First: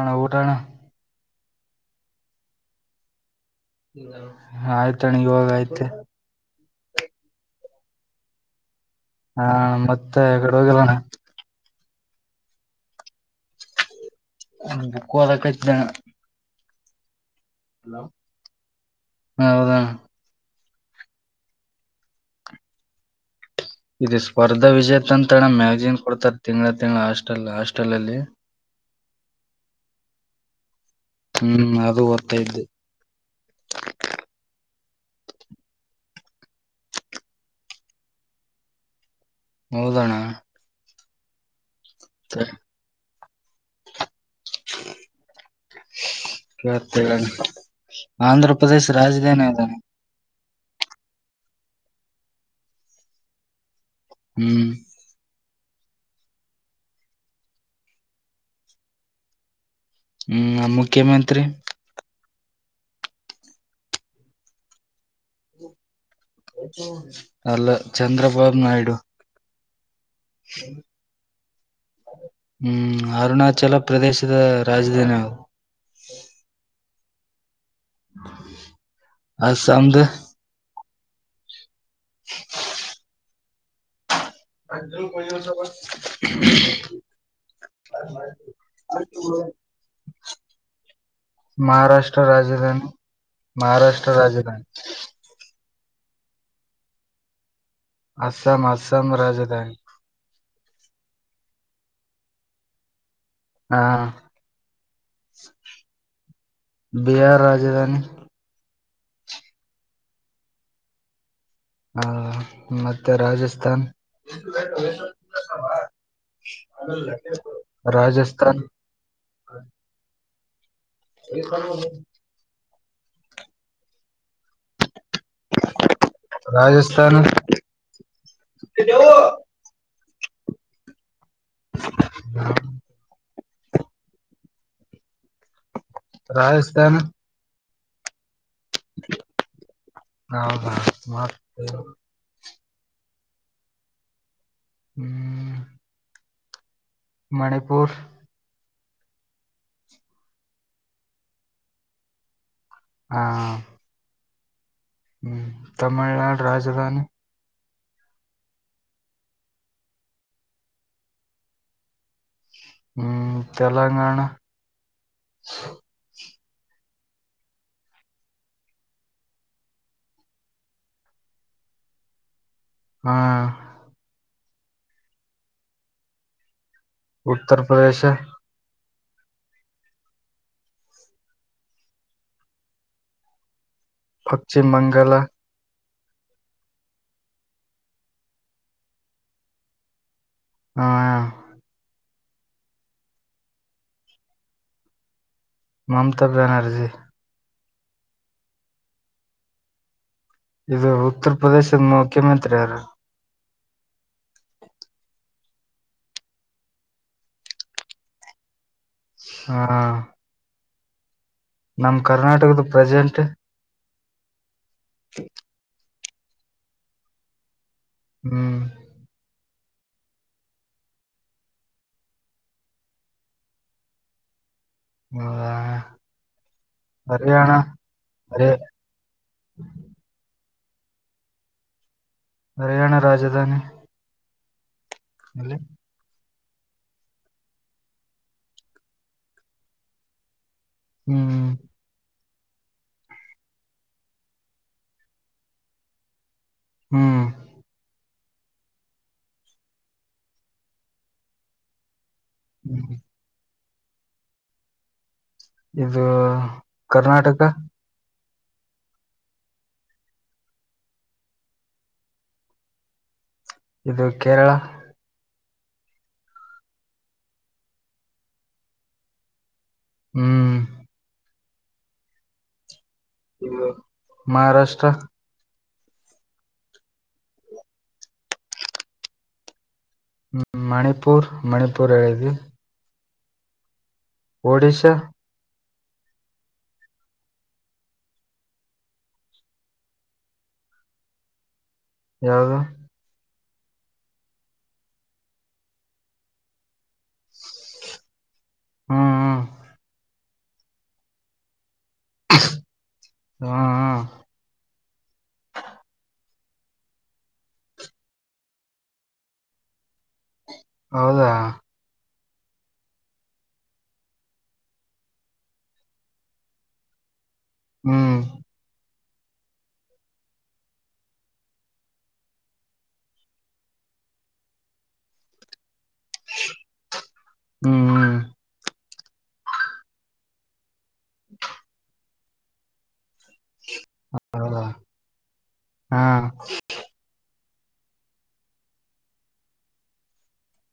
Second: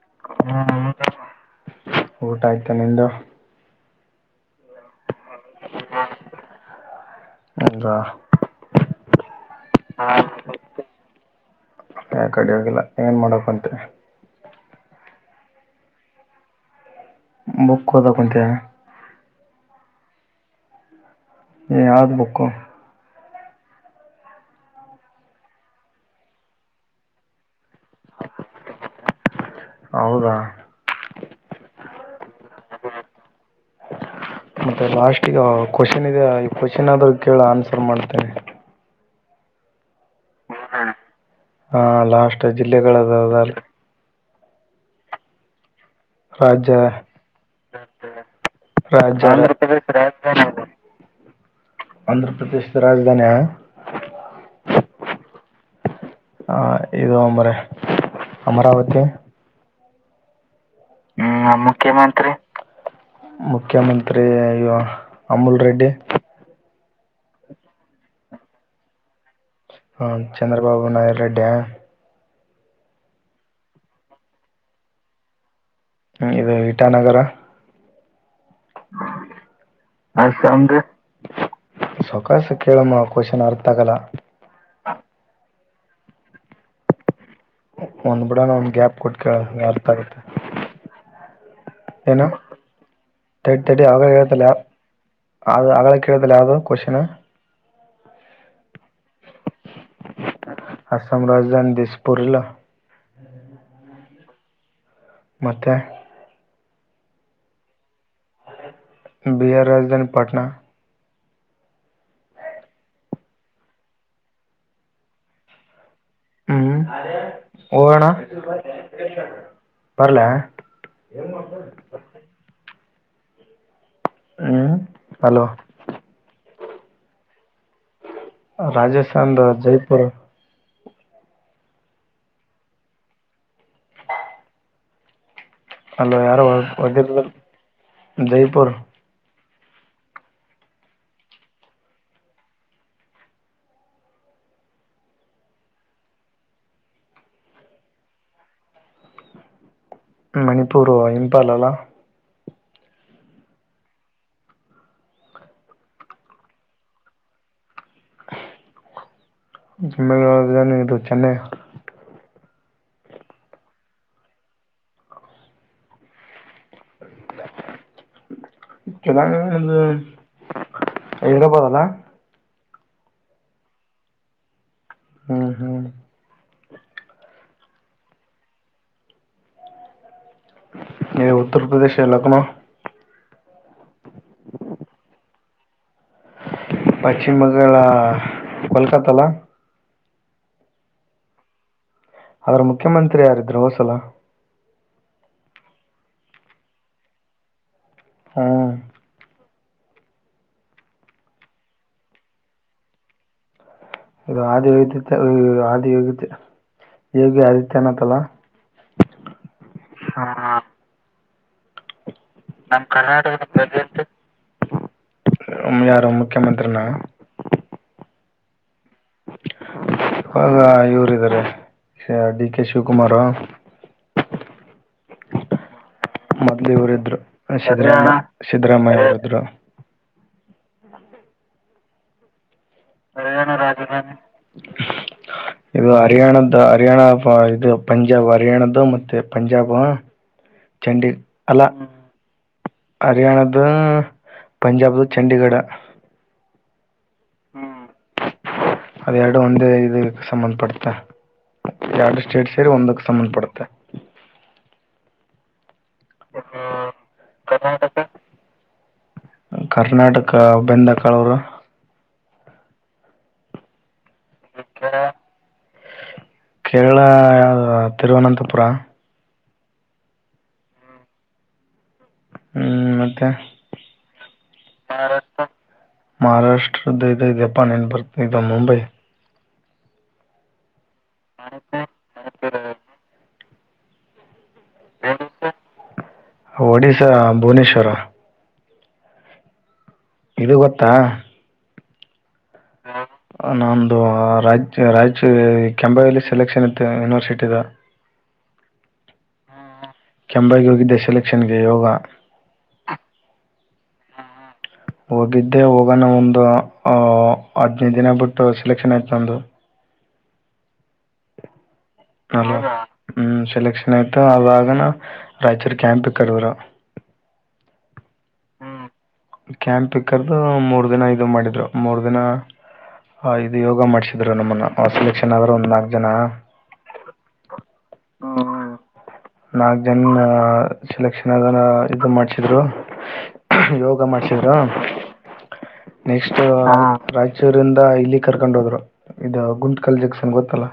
ಅಣ ಊಟಣ ಹ್ಮ ಊಟ ಆಯ್ತ ನಿದು ಆಯ್ತಣ್ಣ ಇವಾಗ ಆಯ್ತೆ ಹಂದು ಹಾ ಮತ್ತೆ ಕಡೆ ಹೋಗಲ್ಲಣ್ಣ ಯ ಕಡಿ ಆಾಗಿಿಲ್ಲ ಏನ್ ಮಾಡಕ್ಂತೆ ನ ಕೂ ಅದ ಕ ಬುಕ್ ಕದ ಕುಂತ ಹೌದಣ ಯಾವ್ದ ಬುಕ್ಕು ಇದು ಸ್ಪರ್ಧಾ ವಿಜೇತ ಅಂತಣ ಮ್ಯಾಗಜಿನ್ ಕೊಡ್ತಾರೆ ತಿಂಗಳ ತಿಂಗಂಳ ಅಷ್ಟ ಅಲ್ಲ ಅಷ್ಟ ಹೌದಾ ಹ್ಮ ಮತ ಇದ್ದು ಮತ್ತೆ ಲಾಸ್ಟ್ ಈಗ ಕ್ವಶನ್ ಇದೆ ಈ ಕ್ವಶನ್ ಆದ್ರೂ ಕೇಳ ಆನ್ಸರ್ ಮಾಡ್ತೇನೆ ಹೌದಣ್ಣ ಹಾ ಲ ಅಷ್ಟ ಜಿಲ್ಲೆಗಳದಾವದಲ್ಲಿ ಕ ರಾಜ್ಯ ಹತಗಣ ಆಂಧ್ರ ಪ್ರದೇಶ ರಾಜ್ಯ ರಾಜಧಾನಿ ಅದಾನೆ ಆಂಧ್ರ ಪ್ರದೇಶದ ರಾಜಧಾನಿ ಆ ಹ್ಮ್ ಹ ಇದು ಅಂಬ್ರ ಅಮರಾವತಿ ಹ್ಮ್ ಮುಖ್ಯಮಂತ್ರಿ ಮುಖ್ಯಮಂತ್ರಿ ಅಮುಲ್ ರೆಡ್ಡಿ ಅಲ್ಲ ಚಂದ್ರಬಾಬು ನಾಯ್ಡು ಹ ಚಂದ್ರಬಾಬು ನಾಯರು ರಡ್ಡ್ಯಾ ಹ್ಮ್ ಅರುಣಾಚಲ ಪ್ರದೇಶದ ರಾಜಧಾನಿ ನಾವು ಹ್ಮ ಇದು ಇಟಾನಗರ ಅಸಂದು ಸಕಸ ಕೇಳಮ್ಮ ಕ್ವಶನ್ ಅರ್ಥ ಆಗಲ್ಲ ಅ ಕೊಸ ಬ ಒಂದ್ ಬಿಿಡಾನ ಒಂದ್ ಗ್ಯಾಪ್ ಕೊಟ್ಕ ಅರ್ಥ ಆಗತ್ತೆ ಮಹಾರಾಷ್ಟ್ರ ಏನು ರಾಜಧಾನಿ ತಡಿ ತಡಿ ಅವರ ಮಹಾರಾಷ್ಟ್ರ ಹೇಳ್ದಲ್ಲ ರಾಜಧಾನಿ ಯಾರ್ ಅದು ಆಗ ಮ ಕೇಳದಲ್ಲ ಯಾವುದು ಕೊಶ್ನ್ ಅಸ್ಸಂ ಅಸ್ಸಾಮ ರಾಜಧಾನಿ ಅಸಮ ರಾಜಧಾನ ಡಿಸ್ ಪುರ್ ಇಲ್ಲ ಹಾ ಮತ್ತೆ ಬಿಹಾರ್ ರಾಜಧಾನಿ ಬಿಹಾರ ರಾಜಧಾನಿ ಪಟ್ನಾ ಹಾ ಮತ್ತೆ ರಾಜಸ್ಥಾನ್ ಹ್ಮ್ ಹೋಗೋಣ ರಾಜಸ್ಥಾನ ಬರ್ಲಾ ಈಕ [unintelligible] ಹ್ಮ್ ಹಲೋ ರಾಜಸ್ಥಾನ ರಾಜಸ್ಥಾನದ ಜಯಪುರ್ ಹ ಅಲೋ ಯಾರು ರಾಜಸ್ಥಾನ [unintelligible] ಜೈಪುರ್ ನಾವು ಭಾರತ್ ಮಾತ್ [unintelligible] ಹ್ಮ್ [unintelligible] ಮಣಿಪುರ್ ಮಣಿಪುರ್ ಇಂಪಾಲ ಅಲ್ಲ ಹಾ ಹ್ಮ್ ತಮಿಳ್ನಾಡು ರಾಜಧಾನಿ [unintelligible] ಇದ್ ಚೆನ್ನೈ ಹ್ಮ್ ತೆಲಂಗಾಣ ಹಾ [inaudible] ಚೆನ್ನಾಗ [unintelligible] ಹಾ ಹ್ಮ್ ಹ್ಮ್ ಉತ್ತರ್ ಪ್ರದೇಶ ಇ ಉತ್ತರ್ ಪ್ರದೇಶ್ ಅಲ್ಲಕಣೊ ಪಶ್ಚಿಮ ಬಂಗಾಳ ಪಶ್ಚಿಮ ಬಂಗಾಳ ಕಲ್ಕತ್ತಲ್ಲ ಹಾ ಆದ್ರ ಮುಖ್ಯಮಂತ್ರಿ ಯಾರಿದ್ರರು ಹೋದ್ಸಲ ಮಮತಾ ಬ್ಯಾನರ್ಜಿ ಹ್ಮ ಇದು ಉತ್ತರ ಪ್ರದೇಶದ ಮುಖ್ಯಮಂತ್ರಿ ಅವ್ರ ಇ ಆದಿ ವ ಆದಿ ಯೋಗಿ ಯೋಗಿ ಆದಿತ್ಯ ಅನಾತ್ತಲ್ಲ ಹಾ ನಮ ಕರ್ನಾಟಕದ ಪ್ರೆಸೆಂಟ್ ಯಾರು ಮುಖ್ಯಮಂತ್ರಿನ ಹ್ಮ್ ಇಾಗ ಇವರಾರೆ ಡಿ ಕೆ ಶಿವಕುಮಾರ ಹಾ ಮೊದ್ಲಿವರ ಇದ್ರು ಸಾಮ್ಯ ಹರಿ ಸಿದ್ದರಾಮಯ್ಯ ಅವರ ಇದ್ರು ಹರಿಯಾಣ ರಾಜಧಾನಿ ಅಲ್ಲಿ ಇದು ಹರಿಯಾಣದ ಇ ಹರ್ಯಾಣ ಇದು ಪಂಜಾಬ್ ಹರ್ಯಾಣದ್ದ ಮತ್ತೆ ಪಂಜಾಬ್ ಚಂಡೀ ಹ್ಮ್ ಅಲ್ಲ ಹರ್ಯಾಣದು ಪಂಜಾಬ್ ದ ಚಂಡೀಗಢ ಹ್ಮ್ ಹ್ಮ್ ಅದೆ ಎರಡು ಒಂದೇ ಇದ ಸಂಬಂಧ ಪಡ್ತ ಎಡು ಸ್ಟೇಟ್ ಸೇರಿ ಹ್ಮ್. ಒಂದಕ್ ಸಂಬಂಧ ಪಡುತ್ತೆ ಇದು ಕರ್ನಾಟಕ ಕರ್ನಾಟಕ ಬೆಂದಕಳವರು ಇದು ಕೇರಳ ಕೇರಳ ತಿರುವನಂತಪುರ ಹ್ಮ್ ಹ್ಮ್ ಮತ್ತೆ ಮಹಾರಾಷ್ಟ್ರ ಮಹಾರಾಷ್ಟ್ರದ್ದ ಇದದುದೆ ಪಾನ ಏನು ಬರ್ತದು ಮುಂಬೈ ್ಮ ಮಣಿಪೂರ್ ಮಣಿಪೂರ್ ಎಳದು ಒಡಶಾ ಒಡಶಾ ಭುವನೇಶ್ವರ ಇದು ಗೊತ್ತಾ ಯಾಗ ನಮ್ಮದು ರಾಜ ರಾಜ ಕೆಂಬಾವಲಿ ಸೆಲೆಕ್ಷನ್ ಇತ್ತು ಯೂನಿವರ್ಸಿಟಿದ ಹ್ಮ್ ಹ್ಮ್ ಕೆಂಬಾಗಿ ಹೋಗಿದ್ದೆ ಸೆಲೆಕ್ಷನ್ ಗೆ ಯೋಗ ಹ್ಮ್ ಹ್ಮ್ ಹೋಗಿದ್ದೆ ಹೋಗೋಣ ಒಂದು ಹದ್ನೈದು ದಿನ ಬಿಟ್ಟು ಸೆಲೆಕ್ಷನ್ ಆಯ್ತು ನಂದು ಹೌದಾ ಅಲ್ಲ ಹ್ಮ್ ಸೆಲೆಕ್ಷನ್ ಆಯ್ತು ಅವಾಗನ ರಾಯಚೂರಿ ಕ್ಯಾಂಪ ಕಡದರು ಹ್ಮ್ ಕ್ಯಾಂಪ್ ಪಿಕ್ಕರ್ದು ಮೂರ್ ದಿನ ಇದು ಮಾಡಿದ್ರು ಮೂರ್ ದಿನ ಹ ಇದು ಯೋಗ ಮಾಡ್ಸಿದ್ರು ನಮ್ಮನ್ನ ಸೆಲೆಕ್ಷನ್ ಆದ್ರ ಒಂದ ಜನ ಹ್ಮ್ ಹ್ಮ್ ಹ್ಮ ನಾಕ್ ಜನ್ ಸೆಲೆಕ್ಷನ್ ಅದ ಇದು ಮಾಡ್ಸಿದ್ರು ಯೋಗ ಮಾಡ್ಸಿದ್ರು ಹೌದಾ ಹಾ ನೆಕ್ಸ್ಟ್ ಚೂರಿಂದ ಇಲ್ಲಿ ಕರ್ಕೊಂಡ್ ಹೋದ್ರು ಇದು ಗುಂಟಕಲ್ ಜಕ್ಷನ್ ಗೊತ್ತಲ್ಲ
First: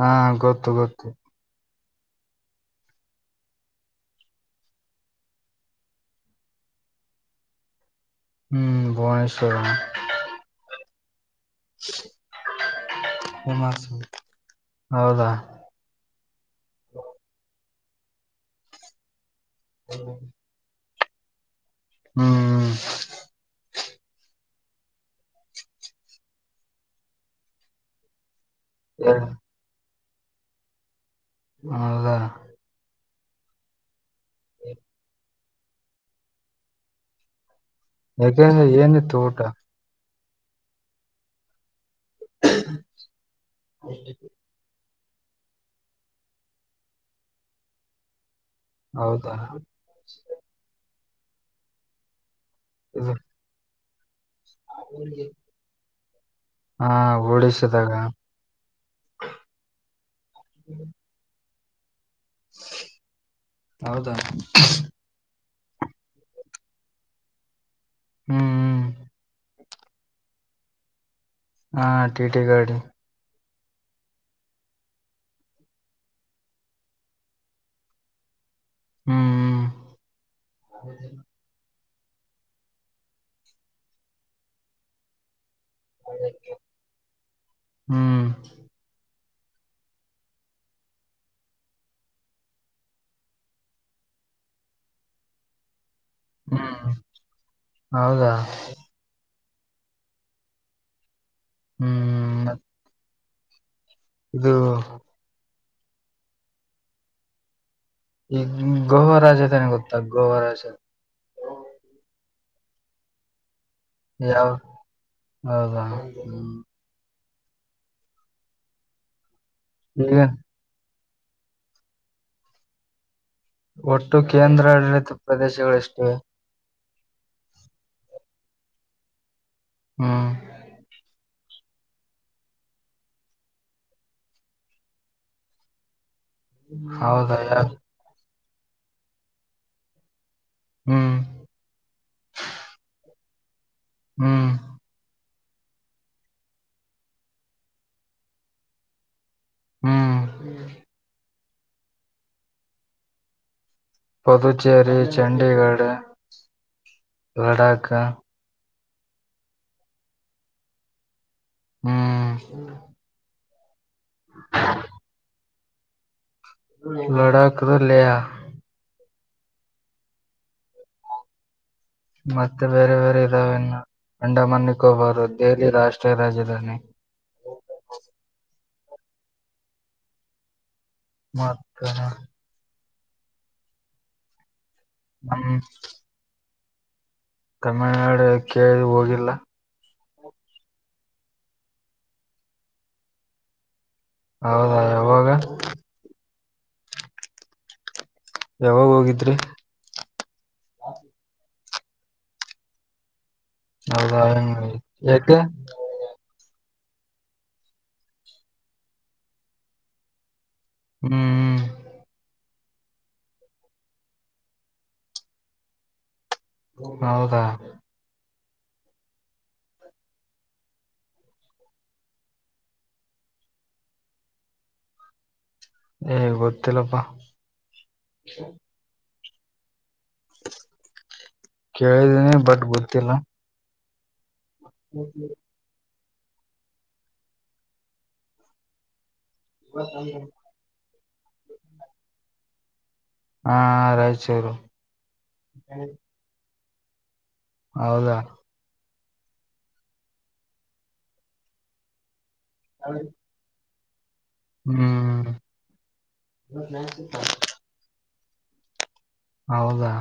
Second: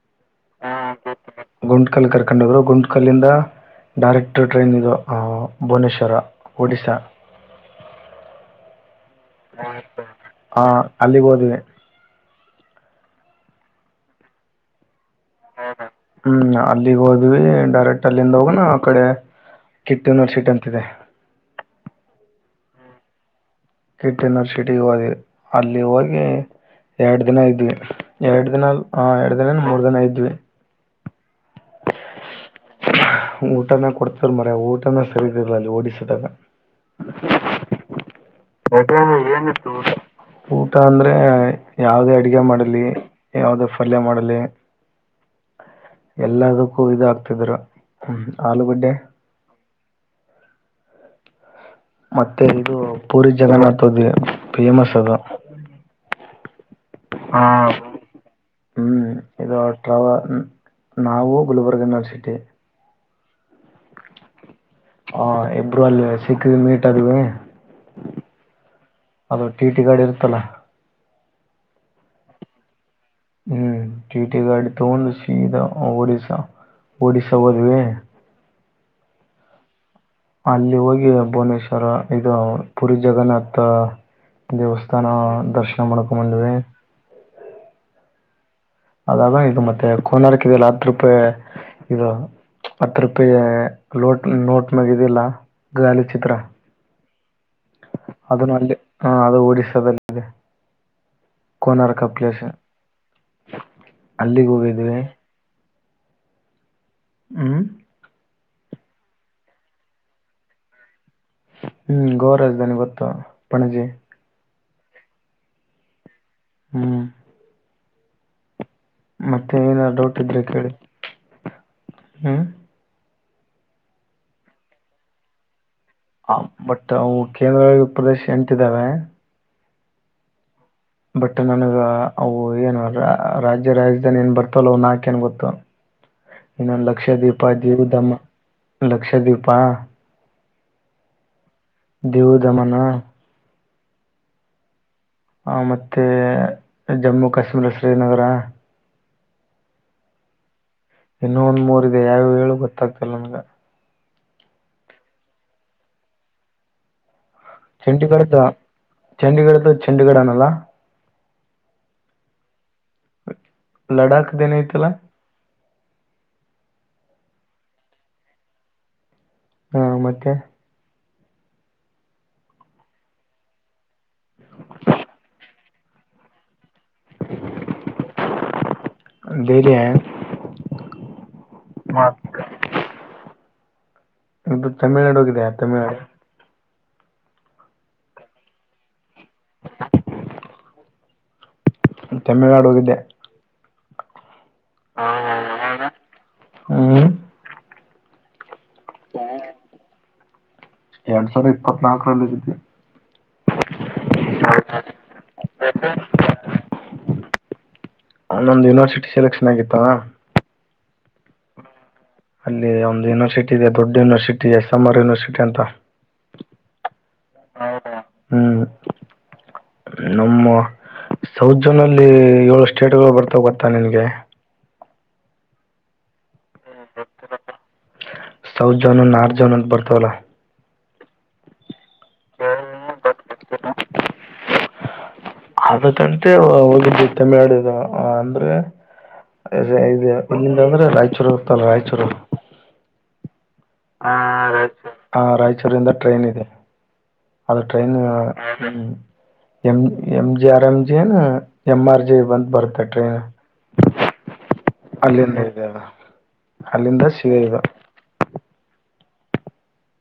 ಹಾ ಗೊತ್ತು ಗೊತ್ತು ಗುಂಟ್ ಕಲ್ಲಿ ಕರ್ಕೊಂಡೋಗ್ರು ಗುಂಟ್ು ಕಲ್ಲಿಂದ ಡೈರೆಕ್ಟ ಟ್ರೈನ್ ಇದು ಭುವನೇಶ್ವರ ಒಡಿಸ್ಶಾ ಹ್ಮ್ ಭುವನೇಶ್ವರ ಹಾ ಅಲ್ಲಿಗೆ ಹೋದಿದೆ ಹಿಮಾಚಲ್ ಹ್ಮ್ ಅಲ್ಲಿಗ್ ಹೋದ್ವಿ ಡೈರೆಕ್ಟ್ ಅಲ್ಲಿಂದ ಹೋಗನ ಆ ಕಡೆ ಕಿತ್ತುನರ್ಸಿಟ್ ಅಂತಿದೆ ಹ್ಮ್ ಕಿಟ್ ಯನಿವರ್ಸಿಟಿ ಹದ್ ಅಲ್ಲಿ ಹೋಗಿ ಎರಡು ದಿನ ಇದ್ವಿ ಎರಡು ಇನೊಂದ ಆ ಹ್ಮ್. ಎರಡು ದೀನ ಮೂರ ದಿನ ಇದ್ವಿ ಹೌದಾ ಊಟನ ಕೊಡ್ತ್ರ ಮರ ಊಟನ ಸರಿ ರ ಅಲ್ಲಿ ಓಡಿಸದಗ ಯಾಕೆ ಯಕ್ ಏನಿತ್ತು ಊಟ ಏನಿತ್ತು ಊಟ ಅಂದ್ರೆ ಯಾವ್ದೇ ಅಡಗೆ ಮಾಡಲಿ ಯಾವ್ದೇ ಪಲ್ಯ ಮಾಡಲಿ ಎಲ್ಲದಕ್ಕೂ ಇದಾಗಗ್ತಿದ್ರ್ಮ ಹೌದಾ ಮತ್ತೆ ಇದು ಪೂರಿ ಜಗನ್ನಾಥದ್ವಿ ಫೇಮಸ್ ಅದು ಹಾ ಹಾ ಹೋಳಿಸಿದಾಗ ಹ್ಮ್ ಇದುಟ ನಾವು ಗುಲ್ಬರ್ಗ್ ಯನಿವರ್ಸಟಿ ಹೌದಾ ಹಾ ಇಬ್ಬರು ಅಲ್ಲಿ ಸಿಕ್ಕಿದ ಮೀಟ್ ಅದವಿ ಹ್ಮ್ ಹ್ಮ್ ಅದು ಟೀ ಟಿ ಗಾಡ್ ಇರುತ್ತಲ್ಲ ಹಾ ಟಿ ಟಿ ಗಡ್ ಹ್ಮ್ ಟಟಿ ಗಾಡಿ ತೋಂದು ಸಿದಾ ಒಡಿಸಾ ಒಡಿಶಾ ಹೋದುವ ಹ್ಮ್ ಅಲ್ಲಿ ಹೋಗಿ ಭುವನೇಶ್ವ ರ ಇದು ಪುರಿ ಜಗನ್ನಾಥ ದೇವಸ್ಥಾನ ದರ್ಶನ ನಾ ಮಾಡ್ಕೊಂಡ ಬಂದ್ವಿ ಹ್ಮ್ ಆದಾಗ ಇದು ಮತ್ತೆ ಕೋನಾರಕ್ ಇಲ್ಲ ಹತ್ರುಪ್ಪೆ ಇದು ಹತ್ ರೂಪಾಯಿ ಲೋಟ್ ನೋಟ್ ಮ್ಯಾಗ ಇದು ಇಲ್ಲ ಹ್ಮ ಅದು ನಲ್ಲಿ ಹಾ ಅದು ಒಡಿಸದಲ್ಲೇ ಕೋನಾರ ಹ್ಮ್ ಕಪ್ಲೇಶನ ಮತ್ ಅಲ್ಲಿಗೆ ಇದು ಹೋಗಿದ್ವೆ ಹ್ಮ್ ಈ ಗೋವಾ ರಾಜ ಅದನ್ ಗೊತ್ತ ಗೋವಾ ರಾಜ ಹ್ಮ್ ಗೋರಾಜಧಾನಿ ಗೊತ್ತು ಪಣಜಿ ಯಾವ ಹೌದಾ ಹ್ಮ್ ಮತ್ತೆ ಏನ ಈಗ ಡೌಟ್ ಇದ್ರೆ ಕೇಳಿ ಹ್ಮ ಒಟ್ಟು ಕೇಂದ್ರಾಡಳಿತ ಪ್ರದೇಶಗಳು ಎಷ್ಟು ಹ ಬಟ್ ಅವು ಕೇಂದ್ರ ಪ್ರದೇಶ ಎಂಟಿದ್ದಾವೆ ಹ್ಮ್ ಬಟ್ ನನಗೆ ಅವು ಏನು ರಾಜ್ಯ ರಾಜಧಾನಿ ಏನು ಬರ್ತಾವಲ್ಲ ಅವ ನಾಕೇನು ಗೊತ್ತು ಇನ್ನ ಹೌದಾ ಲಕ್ಷದವೀಪ ಯಾ ಜೀವಧಮ ಲಕ್ಷದ್ವೀಪಾ ಹ್ಮ್ ದವು ದಮನ ಹ್ಮ್ ಹ ಮತ್ತೆ ಜಮ್ಮು ಕಾಶ್ಮೀರ ಶ್ರೀನಗರ ಹ್ಮ್ ಇನ್ನೂ ಒಂದು ಮೂರಿದೆ ಯಾವ್ಯಾವ ಹೇಳು ಗೊತ್ತಾಗ್ತಲ್ಲ ನನಗೆ ಪುದುಚೇರಿ ಚಂಡೀಗಢ ಲಡಾಕ್ ಚಂಡೀಗಡ ತ ಚಂಡಗಡ ಆನಲ್ಲ ಹ್ಮ್ ಲಡಾಖ್ದ ಏನ ಐತಲ್ಲ ಲಡಾಕದಲ್ಲಿ ಹಾ ಮತ್ತೆ ಮತ್ತೆ ಬೇರೆ ಬೇರೆ ಇದಾವೆನ್ನು ಅಂಡಮನ್ನಿಕ್ಕೆ ಹಬಾರು ದೆಹಲಿ ರಾಷ್ಟ್ರೀಯ ರಾಜಧಾನಿ ಹ ತೇರಿಯಾ ಮತ್ರ ಇದು ತಮಿಳ್ನಾಡುಡ ನಮ್ ಹೋಗಿದೆಯ ತಮಿಳ್ನಾಡು ತಮಿಳ್ನಾಡು ಕೇಳಿ ಹೋಗಿಲ್ಲ ತಮಿಳ್ನಾಡು ಹೋಗಿದ್ದೆ ಹೌದಾ ಯಾವಾಗ ಹ್ಮ್ ಯಾವಾಗ ಹೋಗಿದ್ರಿ ಇಪ್ಪತ್ನಾಲ್ಕರಲ್ಲ ಇದಿದ್ದ ಹೌದ ಯಕ ನನ್ನೊಂದು ಯುನಿವರ್ಸಿಟಿ ಸೆಲೆಕ್ಷನ್ ಆಗಿತ್ತವಾ ಹ್ಮ್ ಹ್ಮ್ ಅಲ್ಲಿ ಒಂದು ಯೂನಿವರ್ಸಟಿ ಇದೆ ದೊಡ್ಡ university S M R university ಅಂತ ಹೌದಾ ಹ್ಮ್ ನಮ್ಮ ಸೌತ್ ಜೋನ ಅಲ್ಲಿ ಏಳು ಸ್ಟೇಟ್ಗಳು ಬರ್ತಾವ ಗೊತ್ತಾ ನಿನ್ಗೆ ಏ ಗೊತ್ತಿಲ್ಲಪ್ಪಾ ಜನತ್ ಬರ್ತಲ್ಲ ಕೇಳಿದೀನಿ ಬಟ್ ಗೊತ್ತಿಲ್ಲ ಹ್ಮ ಅ ತಂಟೆ ಹೋಗಿದ್ದ ತಮ್ಮಡದು ಅಂದ್ರೆ ಅ ಇದೆ ಇಲ್ಲಿ ಅಂದ್ರೆ ರಾಯಚೂರು ಹೋಗ್ತಲ್ಲ ರಾಯಚೂರು ಹಾ ಹ ರಾಯಚೂರು ರ ಹ ರಾಯಚೂರಿಂದ ಟ್ರೈನ್ ಇದೆ ಅದು ಟ್ರೈನ್ ಹೌದಾ M M G R M G ನು ಎಂ ಆರ್ ಜಿ ಬಂದ ಬರುತ್ತೆ ಟ್ರನ್ ಹ್ಮ್ ಅಲ್ಲಿಂದ ಇದೆ ಅದು ಅಲ್ಲಿಂದ ಸಿರೆ ಇದು ಹೌದಾ